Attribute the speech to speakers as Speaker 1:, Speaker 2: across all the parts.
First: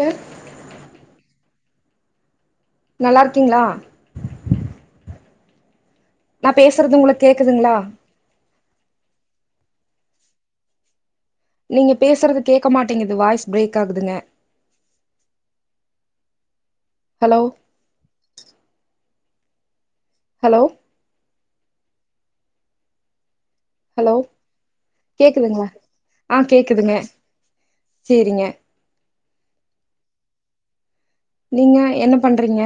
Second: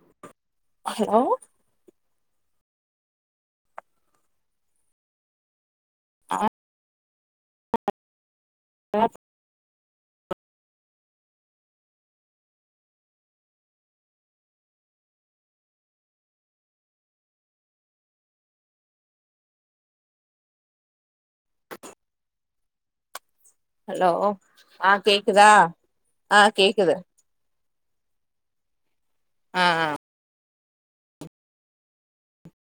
Speaker 1: base
Speaker 2: hello
Speaker 1: நல்லாருக்கீங்களா
Speaker 2: ஆ
Speaker 1: நான் பேசுறது ஒங்களுக் கேக்குதுங்களா நீங்க பேசுறது கேக்க மாட்டேங்குது வாய்ஸ் ப்ரேக் ஆகுதுங்க ஹலோ ஹலோ ஹலோ
Speaker 2: ஆ கேக்குதா
Speaker 1: கேக்துங்ளா ஆ கேக்குதுங்க சரிங்க
Speaker 2: ஆ ஆ
Speaker 1: நீங்க என்ன பண்றீங்க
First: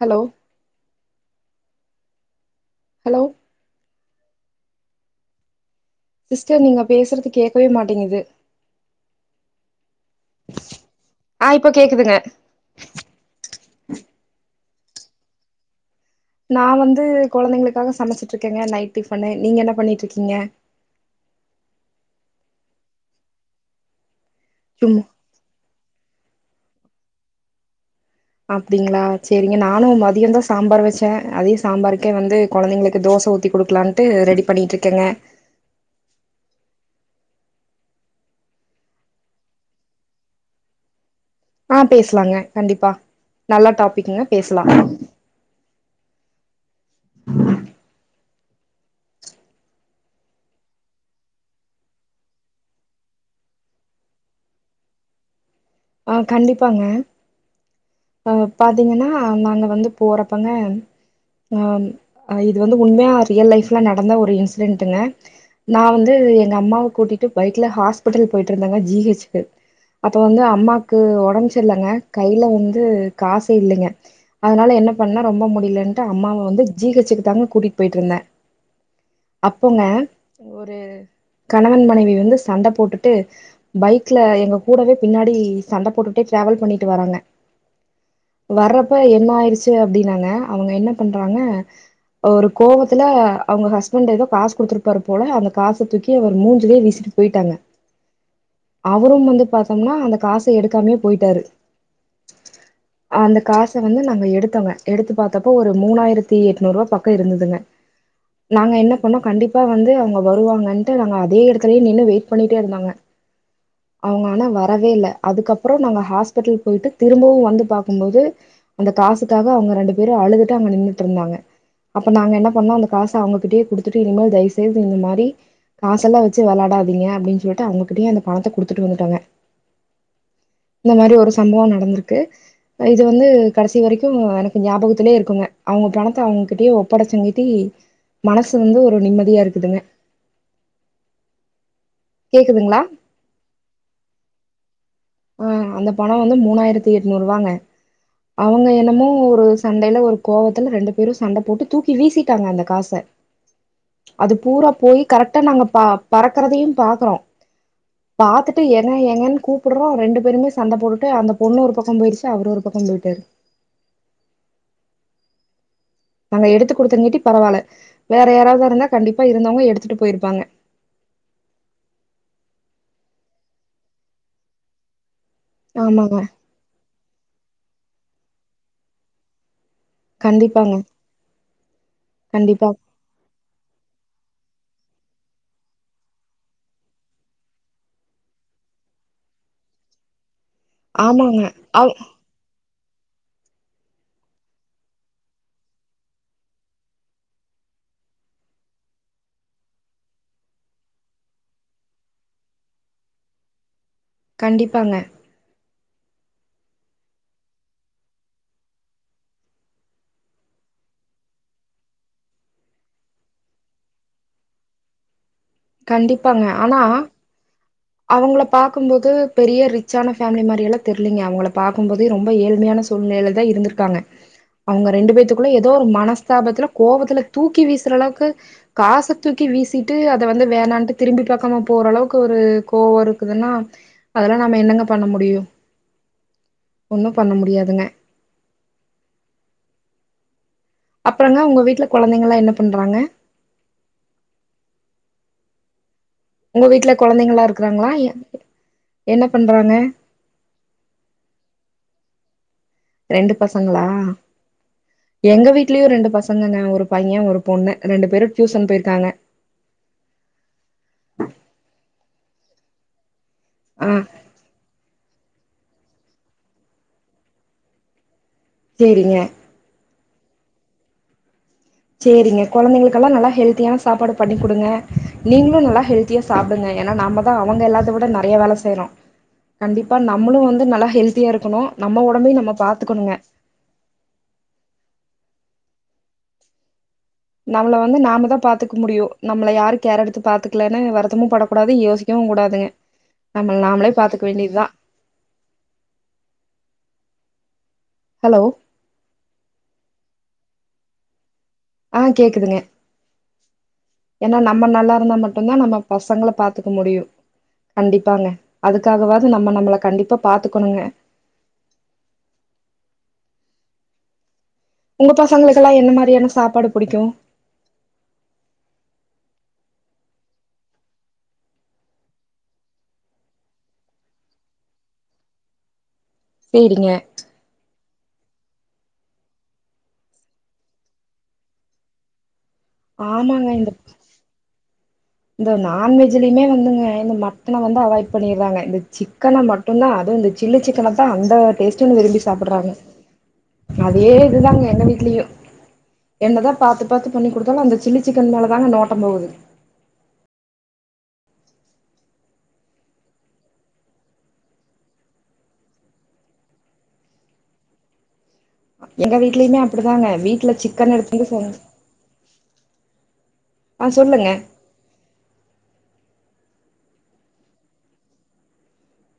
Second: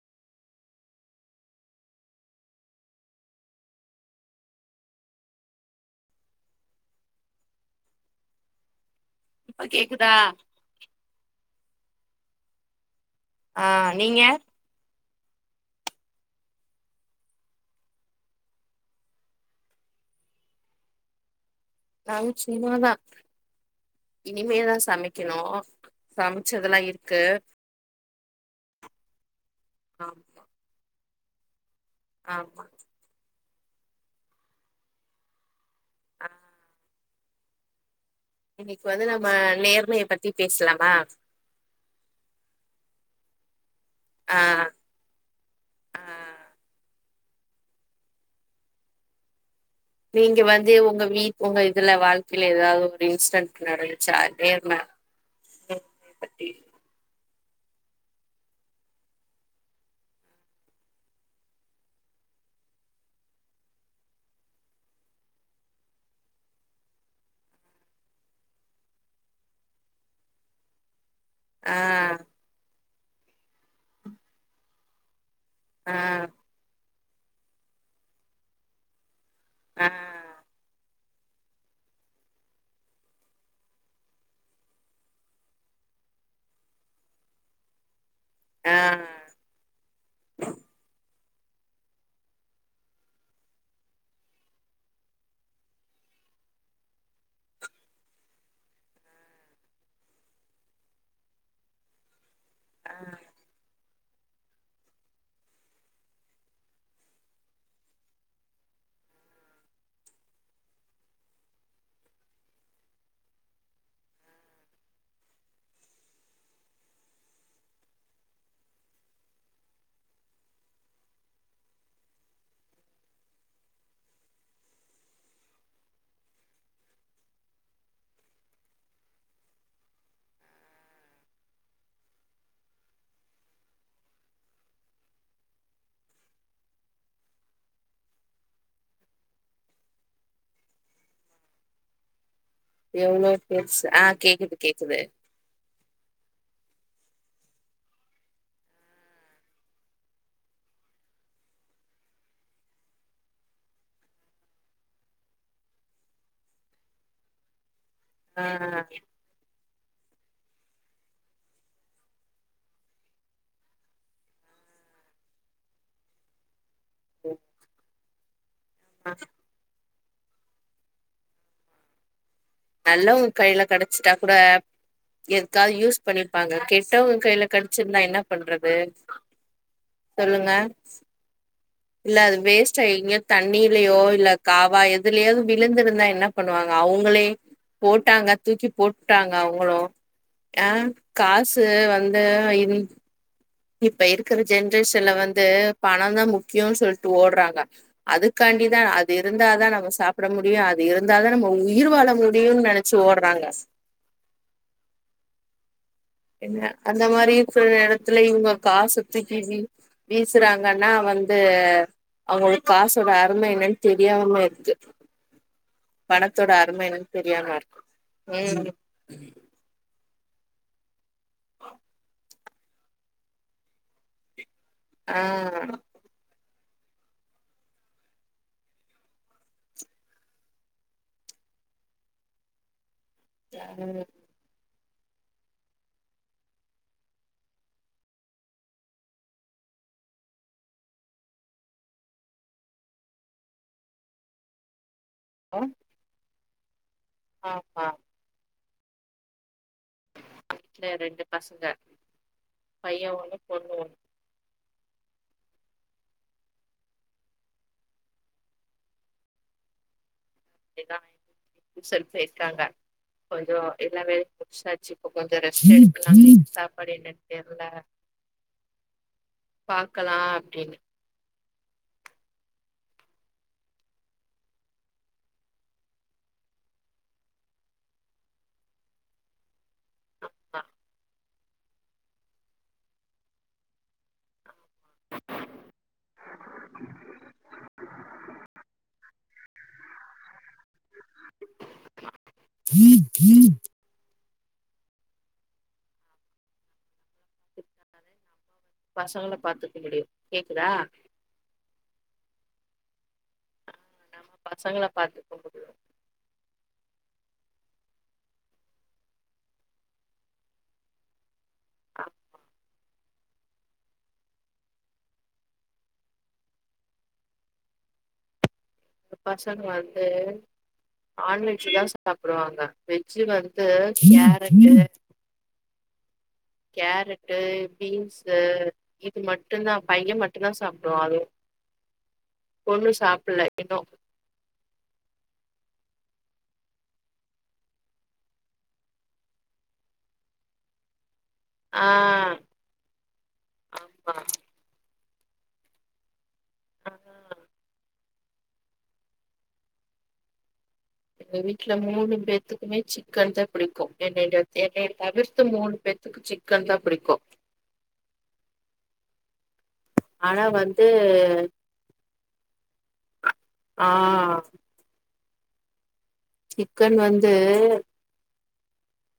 Speaker 1: ஹலோ ஹலோ சிஸ்டர் நீங்க பேசுறது கேக்கவே மாட்டேங்குது
Speaker 2: இப்ப கேக்குதா
Speaker 1: ஆ இப்ப கேக்குதுங்க
Speaker 2: அ நீங்க
Speaker 1: நா வந்து கொழந்தைங்களுக்காக சமச்சிட்டு இருக்கேங்க நைட் டிஃபனு நீங்க என்ன பண்ணிட்டுருக்கீங்க
Speaker 2: நாங்க சும்மாதா இனிமேதா
Speaker 1: சும்
Speaker 2: சமைக் கணு சமச்சதெல்லா இருக்கு
Speaker 1: அப்டிங்ளா சரிங்க நானு
Speaker 2: ஆம்
Speaker 1: மதியந் தா சாம்பார் வச்சேன் அதே சாம்பாருக்கே வந்து
Speaker 2: ஆமா
Speaker 1: கொழந்தைங்களுக்கு தோச ஊத்தி குடுக்கலான்ட்டு ரெடி பண்ணிட்ருக்கேங்க
Speaker 2: அ இன்னிக்கு வந்து நம்ம நேர்மைய பத்தி பேசலாமா
Speaker 1: ஆ பேசலாங்க கண்டிப்பா நல்ல டாப்பிக்குங்க
Speaker 2: ஆ
Speaker 1: பேசலா
Speaker 2: ஆ நீங்க வந்து உங்க வீட் உங்க இதுல வாழ்க்கைல ஏதாவது ஒரு இன்சிடென்ட் நடந்துச்சா நேர்ம நேர்மைய
Speaker 1: ஆ
Speaker 2: பத்தி
Speaker 1: கண்டிப்பாங்க ஆ பாத்தீங்கன்னா நாங்க வந்து போறப்பங்க ஆ இது வந்து உண்மையா ரியல் லைஃப்ல நடந்த ஒரு இன்சிடென்ட்டுங்க நா வந்து எங்க அம்மாவ கூட்டிட்டு பைக்ல ஹாஸ்பிட்டல் போயிட்டு இருந்தங்க ஜிஹெச்கு அப்ப வந்து அம்மா க்கு ஒடம்
Speaker 2: ஆ
Speaker 1: சர்ல்லங்க கைய்ல வந்து காசே இல்லங்க அதனால என்ன பண்ண ரொம்ப மு
Speaker 2: ஆ
Speaker 1: டில்லன்ட்டு அம்மாவ வந்து ஜீகச்சிக்கு தாங்க கூட்டிட்டு போயிட்டு இருந்தன் அப்போங்க
Speaker 2: ஆ
Speaker 1: ஒரு கணவன் மனைவி வந்து சண்ட போட்டுட்டு பைக்ல எங்க கூடவே பின்னாடி சண்ட போட்டுட்டே டிராவல் பண்ணிட்டு வராங்க
Speaker 2: ஆ
Speaker 1: வறப்ப என்ன ஆயிருச்சி அப்டின்னாங்க அவங்க என்ன பண்றாங்க ஒரு கோவத்துல அவங்க ஹஸ்பண்டு எதோ காசு குடுத்துருப்பாரு போல அந்த காச தூக் கி அவரு மூஞ்சிலே வீசிட்டு போயிட்டாங்க அவரும் வந்து பாத்தோம்னா அந்த காச எடுக்காமே போயிட்டாரு
Speaker 2: ஆ
Speaker 1: அந்த காச வந்து நாங்க எடுத்தோங்க எடுத்து பாத்தப்போ ஒரு மூணாயிரத்தி எட்நூறு ரூபா பக்க இருந்ததுங்க நாங்க என்ன பண்ணோ கண்டிப்பா வந்து அவுங்க வருவாங்கன்ட்டு நாங்க அதே எடத்துலே நின்னு வெயிட் பண்ணிட்டே இருந்தோங்க அவங்க ஆனா வரவே இல்ல அதுக்கப்றோ நாங்க ஹாஸ்பிட்டல் போயிட்டு திரும்பவு வந்து பாக்கும்போது அந்த காசுக்காக அவுங்க ரெண்டு பேரும் அழுதுட்டே அங்க நின்னுட்டுருந்தாங்க அப்ப நாங்க என்ன பண்ணோ அந்த காசு அவங்ககிட்டயே குடுத்துட்டு இனிமேல் தயவு செய்து இந்த மாரி காசெல்லா வச்சி வெளாடாதீங்க அப்டின் சொல்ட்டு அவங்ககிட்டயே அந்த பணத்த குடுத்துட்டு வந்துட்டங்க இந்த மாரி ஒரு சம்பவ நடந்திருக்கு இது வந்து கடைசி வரைக்கு எனக்கு ஞாபகத்திலே இருக்குங்க அவங்க பணத்த அவங்கிட்டயே ஒப்படைச்சங்கிட்டி மனசு வந்து ஒரு நிம்மதியா இருக்குதுங்க கேக்குதுங்கிளா
Speaker 2: எவ்ளோ பேச்சி ஆ கேக்குது கேக்குது
Speaker 1: ஆ அந்த பணம் வந்து மூணாயிரத்தி எட்நூரூவாங்க அவங்க என்னமோ ஒரு சண்டையில ஒரு கோவத்துல ரெண்டு பேரும் சண்ட போட்டு தூக்கி வீசிட்டாங்க அந்த காச அது பூரா போய் கரெக்ட்டா நாங்க ப பறக்கறதையும் பா க்கறோ
Speaker 2: ஆ
Speaker 1: பாத்துட்டு ஏங்க ஏங்கன் கூப் புடுறோம் ரெண்டு பேருமே சண்ட போட்டுட்டு அந்த பொண்ணு ஒரு பக்கம் போயிடுச்சி அவரு ஒரு பக்கம் போயிட்டாரு நாங்க எடுத்து கொடுத்தாங்காட்டி பரவால்ல வேற யாராவதா இருந்தா கண்டிப்பா இருந்தவங்க எடுத்துட்டு போயிருப்பாங்க
Speaker 2: நல்லவுங்க கையில கெடச்சிட்டா கூட எதுக்காவது யூஸ்
Speaker 1: ஆமாங்க
Speaker 2: பண்ணிருப்பாங்க கெட் டவங்க கையில கெடச்சிருந்தா என்ன பண்றது சொல்லுங்க
Speaker 1: கண்டிப்பாங்க
Speaker 2: இல்ல அது
Speaker 1: கண்டிப்பா
Speaker 2: வேஸ்ட்டா எங்கயா தண்ணீலயோ இல்ல காவா எதுலயாவது விழுந்திருந்தா என்ன பண்ணுவாங்க அவுங்களே போட்டாங்க தூக்கி போட்டாங்க அவுங்களும் ஆ
Speaker 1: ஆமாங்க
Speaker 2: காசு
Speaker 1: அவ்
Speaker 2: வந் து இருந் இப்ப இருக்கிற ஜென்ரேஷன்ல வந்து பணந்தா முக்கியோன் சொல்ட்டு ஓடறாங்க அதுக்காண்டிதா அது இருந்தாதா நம்ம சாப்ட முடியும் அது இருந்தாதா நம்ம உயிர் வாழ முடியுன் நெனச் சி ஓடறாங்க
Speaker 1: கண்டிப்பாங்க
Speaker 2: என்ன அந்த மாரி சில நேரத்துல இவுங்க காசத் தூக்கி வீ வீசறாங்கன்னா வந்து அவுங்களுக் காசோட அரும என்னன் தெரியாம இருக்கு பணத்தோட அரும என்னன் தெரியாம இருக்கு
Speaker 1: அவுங்களப்
Speaker 2: ம்
Speaker 1: பாக்கும்போது பெரிய ரிச் சான ஃபேம்லி மாரியெல்லாத் தெர்லிங்க அவுங்களப் பாக்கும்போது ரொம்ப ஏழ்மையான சூழ்நிலைலதா இருந்துர்க்காங்க அவுங்க ரெண்டு
Speaker 2: ஆ
Speaker 1: பேத்துகுள்ள எதோ ஒரு மனஸ்தாபத்ல கோவத்துல தூக்கி வீசுறளவுக்கு காசத் தூக்கி வீசிட்டு அத வந்து வேணான்ட்டு திரும்பி பாக்காம போறளவுக்கு ஒரு கோவோ இருக்குதுன்னா அதெல்லா நம்ம என்னங்க பண்ண முடியு ஒன்னு பண்ண முடியாதுங்க அப்றங்க ஒங்க வீட்ல கொழந்தைங்கலா என்னப் பண்றாங்க
Speaker 2: அ
Speaker 1: உங்க வீட்ல கொழந்தைங்கல்லா இருக்கறாங்ளா எ என்னப் பண்றாங்க
Speaker 2: வீட்ல ரெண்டுப் பசங்க பைய
Speaker 1: ரெண்டு
Speaker 2: ஒண்ணு பொண்ணு
Speaker 1: பசங்களா
Speaker 2: ஒண்ணு
Speaker 1: எங்க வீட்லியு ரெண்டு பசங்கங்க ஒருப் பையே ஒருப் பொண்ணு ரெண்டுப் பேரு டியூசன் போயிர்க்காங்க
Speaker 2: [inaudible] டியூஷன் போயிர்க்காங்க கொஞ்சோ
Speaker 1: ஆ
Speaker 2: எல்லா வேலை முடிசாச்சு இப்ப கொஞ்சோ ரெஸ்ட் எடுக்கலான் சாப்பாடு என்னன் தெர்ல
Speaker 1: சேரிங்க
Speaker 2: பாக்கலா அப்டினு
Speaker 1: சேரிங்க கொழந்தைங்களுக்கெல்லாம் நல்லா ஹெல்தியான சாப்பாடு பண்ணி்க் குடுங்க நீங்ளு நல்லா ஹெல்த் த்தியா சாப்டுங்க எனா நாமதா அவங்க எல்லாத்த விட நெறைய வேல செய்றோ கண்டிப்பா நம்முளு
Speaker 2: ஆ
Speaker 1: வந்து நல்லா ஹெல்த்தியா இருக்கணு நம்ம ஒடம்பையு நம்ம பாத்துக்கணுங்க நம்மள வந்து நாமதா பாத்துக்க முடியு நம்ள யாருக் கேரெடுத்து பாத்துக்லேனு வருத் தமும் படக்கூடாது யோசிக்கவுங் கூடாதுங்க நம்மள் நாமளே பாத்துக் க வேண்டிதா ஹலோ
Speaker 2: பசங்கள பாத்துக்க முடியு கேக்குதா
Speaker 1: ஆ கேக்குதுங்க எனா நம்ம
Speaker 2: பசங்கள
Speaker 1: நல்லாருந்தா
Speaker 2: பாத்துக்க
Speaker 1: மட்டுந்தா
Speaker 2: முடியு
Speaker 1: நம்மப் பசங்ள பாத்துக்க முடியு கண்டிப்பாங்க அதுக்காகவாது நம்ம நம்மள கண்டிப்பா பாத்துக்கணுங்க
Speaker 2: ஆ
Speaker 1: உங்க பசங்களுக்கெல்லா என்ன மாரியான சாப்பாடு புடிக்கு
Speaker 2: இந்த பசங்க வந்து நான்வெஜ்ஜூதா சாப்புடுவாங்க வெஜ்ஜூ வந்து கேரட்டு
Speaker 1: சேரிங்க
Speaker 2: கேரட்டு பீன்ஸு இது மட்டுந்தா பையே மட்டுந்தா சாப்டுவா அதுவு பொண்ணு சாப்புல்ல
Speaker 1: ஆமாங்க இந்த
Speaker 2: இன்னு
Speaker 1: இந்த நான்வெஜ்லியுமே வந்துங்க இந்த மட்டன வந்து அவாய்ட் பண்ணிர்றாங்க இந்த சிக்கன மட் டுந்தா அது இந்த சில்லி சிக்கனத்தா அந்த
Speaker 2: ஆ
Speaker 1: டேஸ்ட்டுனு விரும்பிச் சாப்புட்றாங்க அதே
Speaker 2: ஆமா
Speaker 1: இதுதாங்க எங்க வீட்லியு என்னதா பாத்து பாத்து
Speaker 2: ஆ
Speaker 1: பண்ணி குடுத்தாலு அந்த சில்லி சிக்கன் மேலேதாங்க நோட்டம் போகுது
Speaker 2: எங்க வீட்ல மூனு பேத்துக்குமே சிக்கன்தாப் பிடிக்கு என்ட்ட என்ட்டியார் எக்கையத் தவிர்த்து மூனு பேத் துக்கு சிக்கன்தா புடிக்கு
Speaker 1: எங்க வீட்லியுமே அப்புடிதாங்க
Speaker 2: ஆனா
Speaker 1: வீட்ல
Speaker 2: வந்து
Speaker 1: சிக்கன் எடுத்தந்து செஞ்ச்
Speaker 2: ஆ சிக்கன் வந்து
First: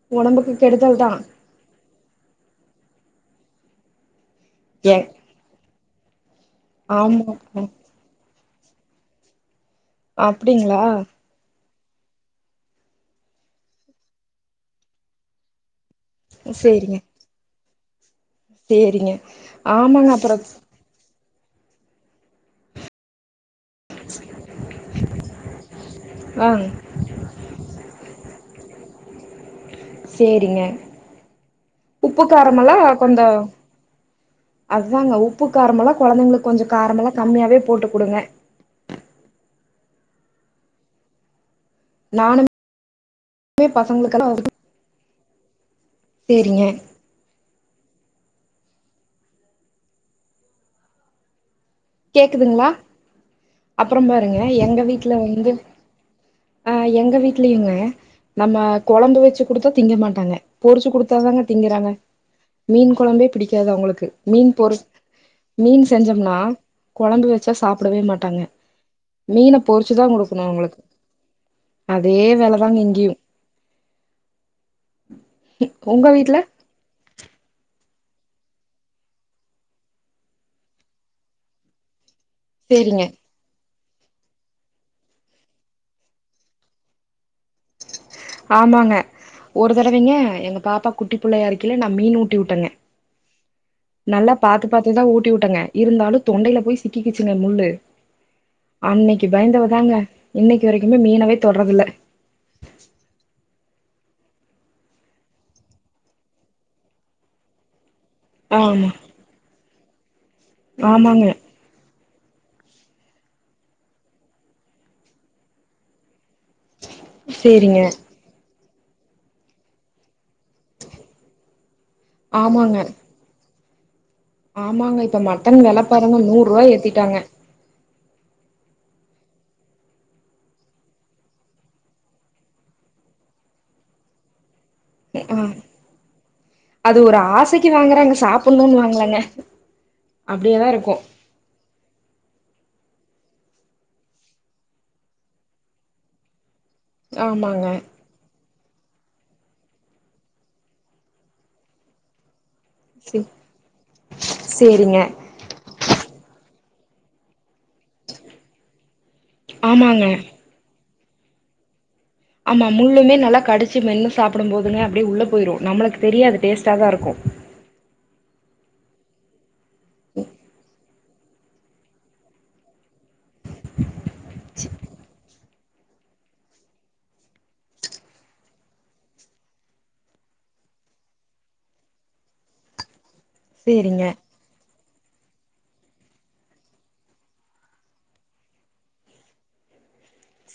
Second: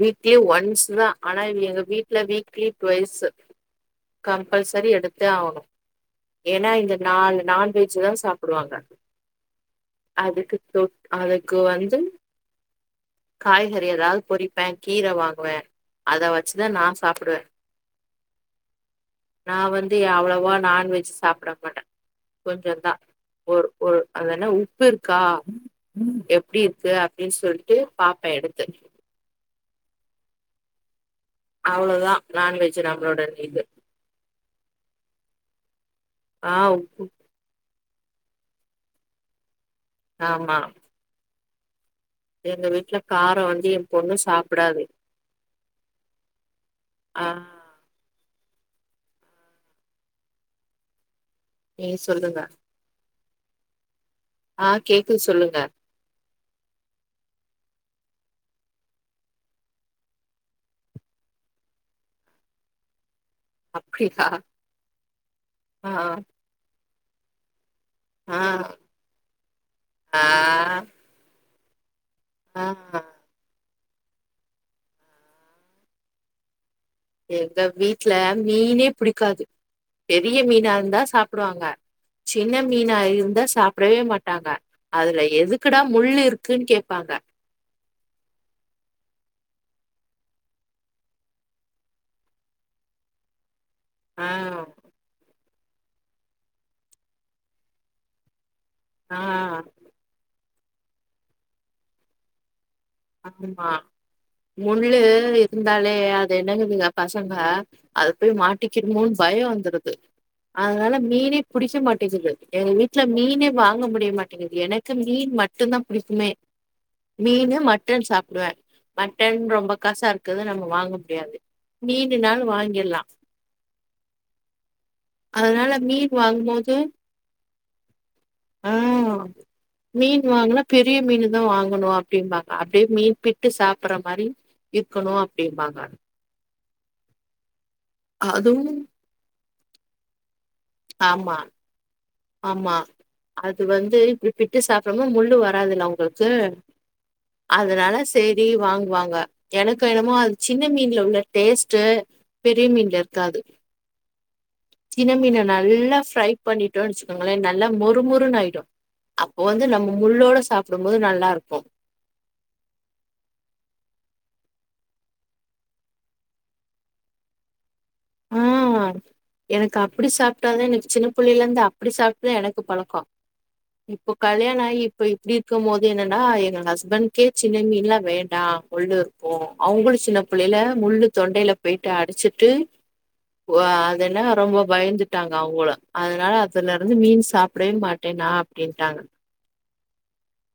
Speaker 2: வீக்லி
Speaker 1: ஒடம்புக்கு
Speaker 2: ஒன்ஸ்ஸு
Speaker 1: கெடுதல்
Speaker 2: தா ஆனா இங் எங்க வீட் இப்ப வீக்லி ட்வைஸ்ஸு கம்பல்சரி
Speaker 1: ஏ
Speaker 2: எடுத்தே ஆவ்னு ஏன்னா இந்த
Speaker 1: ஆமா
Speaker 2: நாலு
Speaker 1: ம்
Speaker 2: நான்வெஜ்தா சாப்புடுவாங்க அதுக்கு தொ
Speaker 1: அப்டிங்களா
Speaker 2: அதுக்கு வந் து காய்கறி எதாவ் பொறிப்பே கீர வாங்குவே அத வச்சுதா நா
Speaker 1: சேரிங்க
Speaker 2: சாப்புடுவ
Speaker 1: சேரிங்க
Speaker 2: நா வந்து
Speaker 1: ஆமாங்க அப்புறோ
Speaker 2: அவ்ளவா நான்வெஜ் சாப்ட மாட்ட கொஞ்ச தா ஒர் ஒர் அங்க என்ன உப்பு இருக்கா
Speaker 1: ஆ
Speaker 2: எப்டி இருக்கு அப்டின் சொல்ட்டு பாப்பே எடுத்து
Speaker 1: சேரிங்க
Speaker 2: அவ்ளோதா
Speaker 1: உப்பு காரமெல்லா
Speaker 2: நான்வெஜ் நம்மளோட
Speaker 1: கொஞ்சோ
Speaker 2: இது
Speaker 1: அதுதாங்க உப்பு காரமெல்லா கொழந்தைங்களுக்
Speaker 2: ஆ
Speaker 1: கொஞ்ச
Speaker 2: உப்பு
Speaker 1: காரமெல்லா கம்மியாவே போட்டு குடுங்க
Speaker 2: ஆமா
Speaker 1: நானுமே
Speaker 2: எங்க வீட்ல காரோ வந்து என் பொண்ணு
Speaker 1: பசங்களுக்கெல்லா
Speaker 2: சாப்டாது
Speaker 1: சேரிங்க
Speaker 2: ஆ ஏ சொல்லுங்க
Speaker 1: அப்புறம் பாருங்க
Speaker 2: ஆ
Speaker 1: எங்க வீட்ல
Speaker 2: கேக்குது
Speaker 1: வந்து
Speaker 2: சொல்லுங்க
Speaker 1: ஆ எங்க வீட்லயுங்க நம்ம கொழம்பு வெச்சு குடுத்தா திங்க மாட்டாங்க பொறிச்சு குடுத்தாதாங்க திங்குறாங்க மீன் கொழம்பே பிடிக்காது அவங்களுக்கு
Speaker 2: அப்டியா
Speaker 1: மீன் பொரு மீன்
Speaker 2: ஆ
Speaker 1: செஞ்சோம்னா கொழம்பு வெச்சா சாப்டவே மாட்டாங்க
Speaker 2: ஆ
Speaker 1: மீன பொறிச்சி தா
Speaker 2: ஆ
Speaker 1: குடுக்கணு அவுங்குளுக்கு அதே வேல
Speaker 2: ஆ
Speaker 1: தாங்க இங்கயு உங்க வீட்ல
Speaker 2: எங்க வீட்ல மீனே பிடிக்காது பெரிய மீனா இருந்தா சாப்டுவாங்க சின்ன மீனா
Speaker 1: சேரிங்க
Speaker 2: இருந்தா சாப் டவே மாட்டாங்க அதுல எதுக்குடா முள்ளு இருக்குன் கேப்பாங்க
Speaker 1: ஆமாங்க ஒரு தடவைங்க எங்க பாப்பா குட்டி பிள்ளையா இருக்கைல நா மீன் ஊட்டி விட்டேங்க
Speaker 2: ஆ
Speaker 1: நல்லா பாத்து பாத்து தா ஊட்டி விட்டங்க இருந்தாலும் தொண்டையில போய் சிக்கிக்கிச்சுங்க முள்ளு
Speaker 2: ஆ
Speaker 1: அன்னக்கி பயந்தவ தாங்க இன்னைக்கு வரைக்குமே மீனவே தொட்றதில்ல
Speaker 2: ஆமா முள்ளு இருந்தாலே அது என்னங்குதுங்க பசங்க அது போய்
Speaker 1: ஆமா
Speaker 2: மாட்டிக்கிறுமோன் பயம் வந்துருது அதனால
Speaker 1: ஆமாங்க
Speaker 2: மீனே புடிக்க மாட்டேங்குது எங்க வீட்ல மீனே வாங்க முடிய மாட்டேங்குது எனக்கு மீன் மட்டுதா புடிக்குமே மீனு
Speaker 1: சேரிங்க
Speaker 2: மட்டன் சாப்டுவ மட்டன் ரொம்ப காசா இருக்குதுனு நம்ம வாங்க முடியாது மீனுனாலு
Speaker 1: ஆமாங்க
Speaker 2: வாங்கில்லா
Speaker 1: ஆமாங்க இப்ப மட்டன் வெல பாருங்க நூறுவா
Speaker 2: வாங்கும்போது
Speaker 1: ஏத்திட்டாங்க
Speaker 2: ஆ மீன் வாங்னா பெரிய மீனு தா வாங்கணு அப்டிம்பாங் அப்டியே மீன்பிட்டு சாப்பற மாரி இருக்கணு
Speaker 1: ஆ
Speaker 2: அப்டிம்பாங்க
Speaker 1: அது ஒரு ஆசைக்கு வாங்குறாங்க
Speaker 2: அதுவு
Speaker 1: சாப்புன்னோன் வாங்கலங்க
Speaker 2: ஆமா ஆமா அது வந்து இப்டி பிட்டு சாப்றாங்க முள்ளு வராதுல்ல அவுங்ளுக்கு
Speaker 1: ஆமாங்க
Speaker 2: அதுனால தேடி வாங்குவாங்க எனக்கு என்னமோ அது சின்ன மீன்ல உள்ள டேஸ்ட்டு பெரிய மீன்ல
Speaker 1: சே
Speaker 2: இருக்காது
Speaker 1: சேரிங்க
Speaker 2: சின்ன மீன நல்லா ஃப்ரை பண்ணி ட்டோ வச்சுக்கோங்ளே நல்லா மொறுமொறுனாயிடு அப்போ வந்து நம்ம
Speaker 1: ஆமாங்க
Speaker 2: முள்ளோட சாப்டும் போது நல்லாருக்கும்
Speaker 1: ஆமா முள்ளுமே நல்லா கடிச்சு மென்னு சாப்புடும் போதுங்க அப்டியே உள்ள போயிரும் நம்மளுக்கு தெரியாது டேஸ்ட்டா தாருக்கும்
Speaker 2: ஆ எனக்கு அப்டி சாப்ட்டாதா எனக்கு ஜின்ன புள்ளைல இருந்து அப்டி சாப்ட்தா எனக்கு பழக்கோம் இப்போ கல்யாணம் ஆயி இப்ப இப்டி இருக்கும் போது என்னனா எங்க ஹஸ்பண்ட்கே ஜின்ன மீன்லா வேண்டா முள்ளு இருக்கும் அவங்ளு ஜின்ன பிள்ளையில முள்ளு தொண்டையில போய்ட்டு அடச்சிட்டு ஒ
Speaker 1: சேரிங்க
Speaker 2: அதுன்னா ரொம்ப பயந்துட் டாங்க அவங்ளு அதுனால அதுல இருந்து மீன் சாப்பட்வே மாட்டே நா அப்டின்ட்டாங்க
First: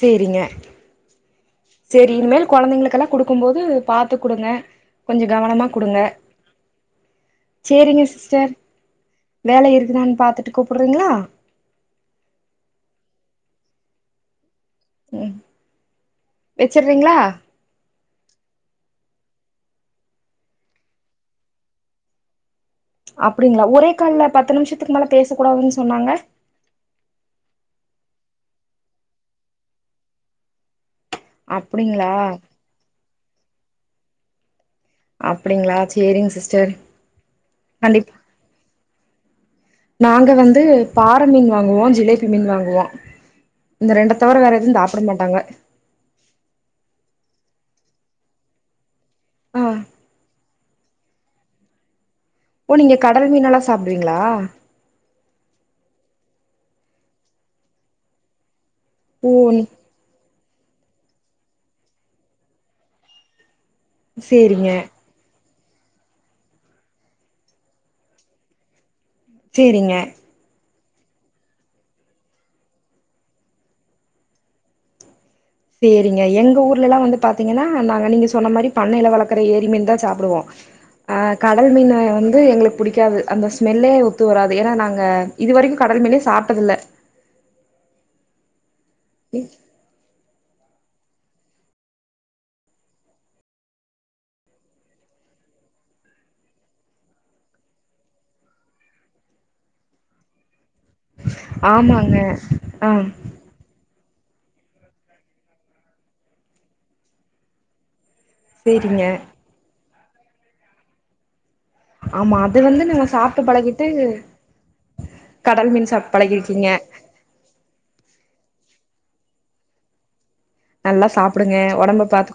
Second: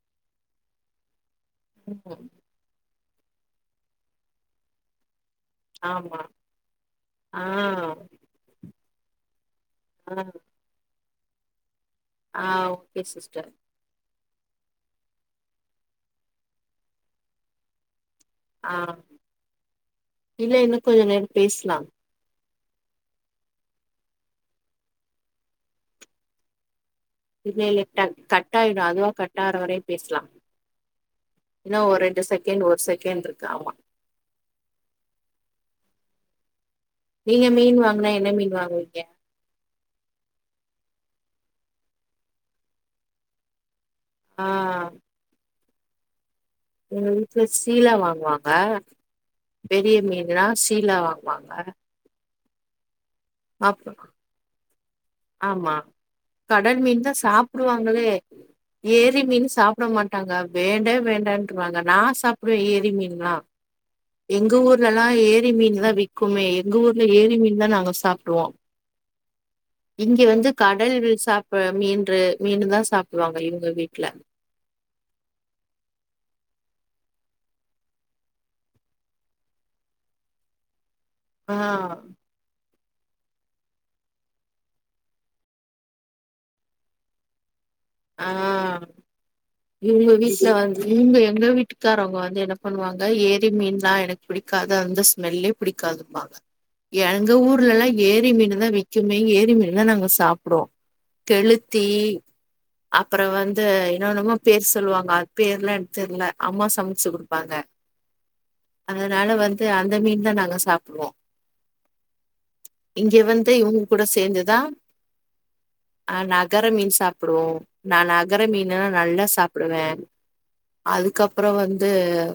Speaker 1: சேரிங்க சேரி
Speaker 2: ம்
Speaker 1: இனுமேல் கொழந்தைங்களுக்கெல்லா குடுக்கும் போது பாத்து குடுங்க கொஞ்ச கவனமா குடுங்க
Speaker 2: ஆமா ஆ
Speaker 1: சேரிங்க சிஸ்டர் வேல
Speaker 2: ஆ
Speaker 1: இருக்குதான் பாத்துட்டு கூப்புட்றீங்களா
Speaker 2: ஆ ஓகே சிஸ்டர்
Speaker 1: ம் வெச்சுறீங்களா
Speaker 2: ஆம் இல்ல இன்னு கொஞ்ச நேரம் பேஸ்லாம்
Speaker 1: அப்டிங்களா ஒரே கால்ல பத்து நிம்ஷத்துக்கு மேல பேச கூடாதுன் சொன்னாங்க
Speaker 2: இல்ல இல்ல டக் கட்டாயிடும் அதுவா கட்டாற வரையு பேஸ்லா இன்னு ஒரு
Speaker 1: அப்டிங்களா
Speaker 2: ரெண்டு செகண்ட் ஒரு செகண்ட்ருக்கு ஆமா
Speaker 1: அப்படிங்ளா சேரிங்க சிஸ்டர்
Speaker 2: நீங்க மீன்
Speaker 1: கண்டிப்
Speaker 2: வாங்கனா என்ன மீன் வாங்குவி
Speaker 1: நாங்க வந்து பாற மீன் வாங்குவோ ஜிலேபி மீன் வாங்குவோ இந்த ரெண்ட தவர வேற எதும்
Speaker 2: ஆ
Speaker 1: சாப்பட மாட்டாங்க
Speaker 2: எங்க வீட்ல சீலா வாங்குவாங்க
Speaker 1: ஆ
Speaker 2: பெரிய மீன்னா சீலா வாங்குவாங்க
Speaker 1: ஓ நீங்க கடல் மீன்னெல்லா
Speaker 2: அப்
Speaker 1: சாப்புடுவீங்களா
Speaker 2: ஆமா கடல் மீன் தான் சாப்புடுவாங்களே ஏரி
Speaker 1: ஓ
Speaker 2: மீது சாப் ட மாட்டாங்க வேண்டே வேண்டாட்ருவாங்க நா சாப்டுவே ஏரி மீன்லா எங்க
Speaker 1: சேரிங்க
Speaker 2: ஊர்ல லா நா ஏரி மீன் தான் விக்குமே எங்க ஊருல ஏரி மீன் தான் நாங்க சாப்டுவோ
Speaker 1: சேரிங்க
Speaker 2: இங்க வந்து கடல் வில் சாப்ப மீன்று மீனு தா சாப்புடுவாங்க இவுங்க வீட்ல
Speaker 1: சேரிங்க எங்க ஊர்லலா வந்து பாத்தீங்கன்னா நாங்க நீங்க சொன்ன மாரி பண்ணையில வளக்குற ஏரி மீன் தான் சாப்புடுவோ அ
Speaker 2: ஆ
Speaker 1: கடல் மீன வந் து எங்ளுக்கு புடிக்காது அந்தஸ்மெல்லே ஒத்து வராது ஏன்னா நாங்க இது வரைக்கு கடல் மீனே சாப்ட்டதில்ல
Speaker 2: ஆ
Speaker 1: ம்
Speaker 2: இவங்க வீட்ல வந்து இங்க எங்க வீட்டுக்காரவங்க வந்து என்ன பண்ணுவாங்க ஏரி மீன்லா எனக் பிடிக்காத அந்த ஸ்மெல்லே பிடிக்காதும்பாங்க எங்க ஊர்லல்லா ஏரி மீனுதா விக்குமே ஏரி மீன்தா நாங்க சாப்டுவோ
Speaker 1: ஆமாங்க ஆ
Speaker 2: அப்பற வந்து என்னனனோமோ பேர் சொல்லுவாங்க அது பேர்லா எனக் தெர்ல அம்மா சமச்சு குடுப்பாங்க
Speaker 1: சேரிங்க
Speaker 2: அதனால வந்து அந்த மீன் தா நாங்க சாப்டுவோ
Speaker 1: ஆமா அது வந்து நம்ம
Speaker 2: இங்க
Speaker 1: சாப்ட்டு
Speaker 2: வந்து இவுங்க
Speaker 1: பழகிட்டு
Speaker 2: கூட சேர்ந்துதா
Speaker 1: கடல் மீன் சாப்ட்டு
Speaker 2: ஆ நகர
Speaker 1: பழகிருக்கீங்க
Speaker 2: மீன் சாப்புடுவோ நா நகர மீன்ல்லா நல்லா சாப்டுவே
Speaker 1: நல்லா
Speaker 2: அதுக்கப்றோ
Speaker 1: சாப்டுங்க
Speaker 2: வந்து
Speaker 1: ஒடம்ப பாத்துக்கோங்க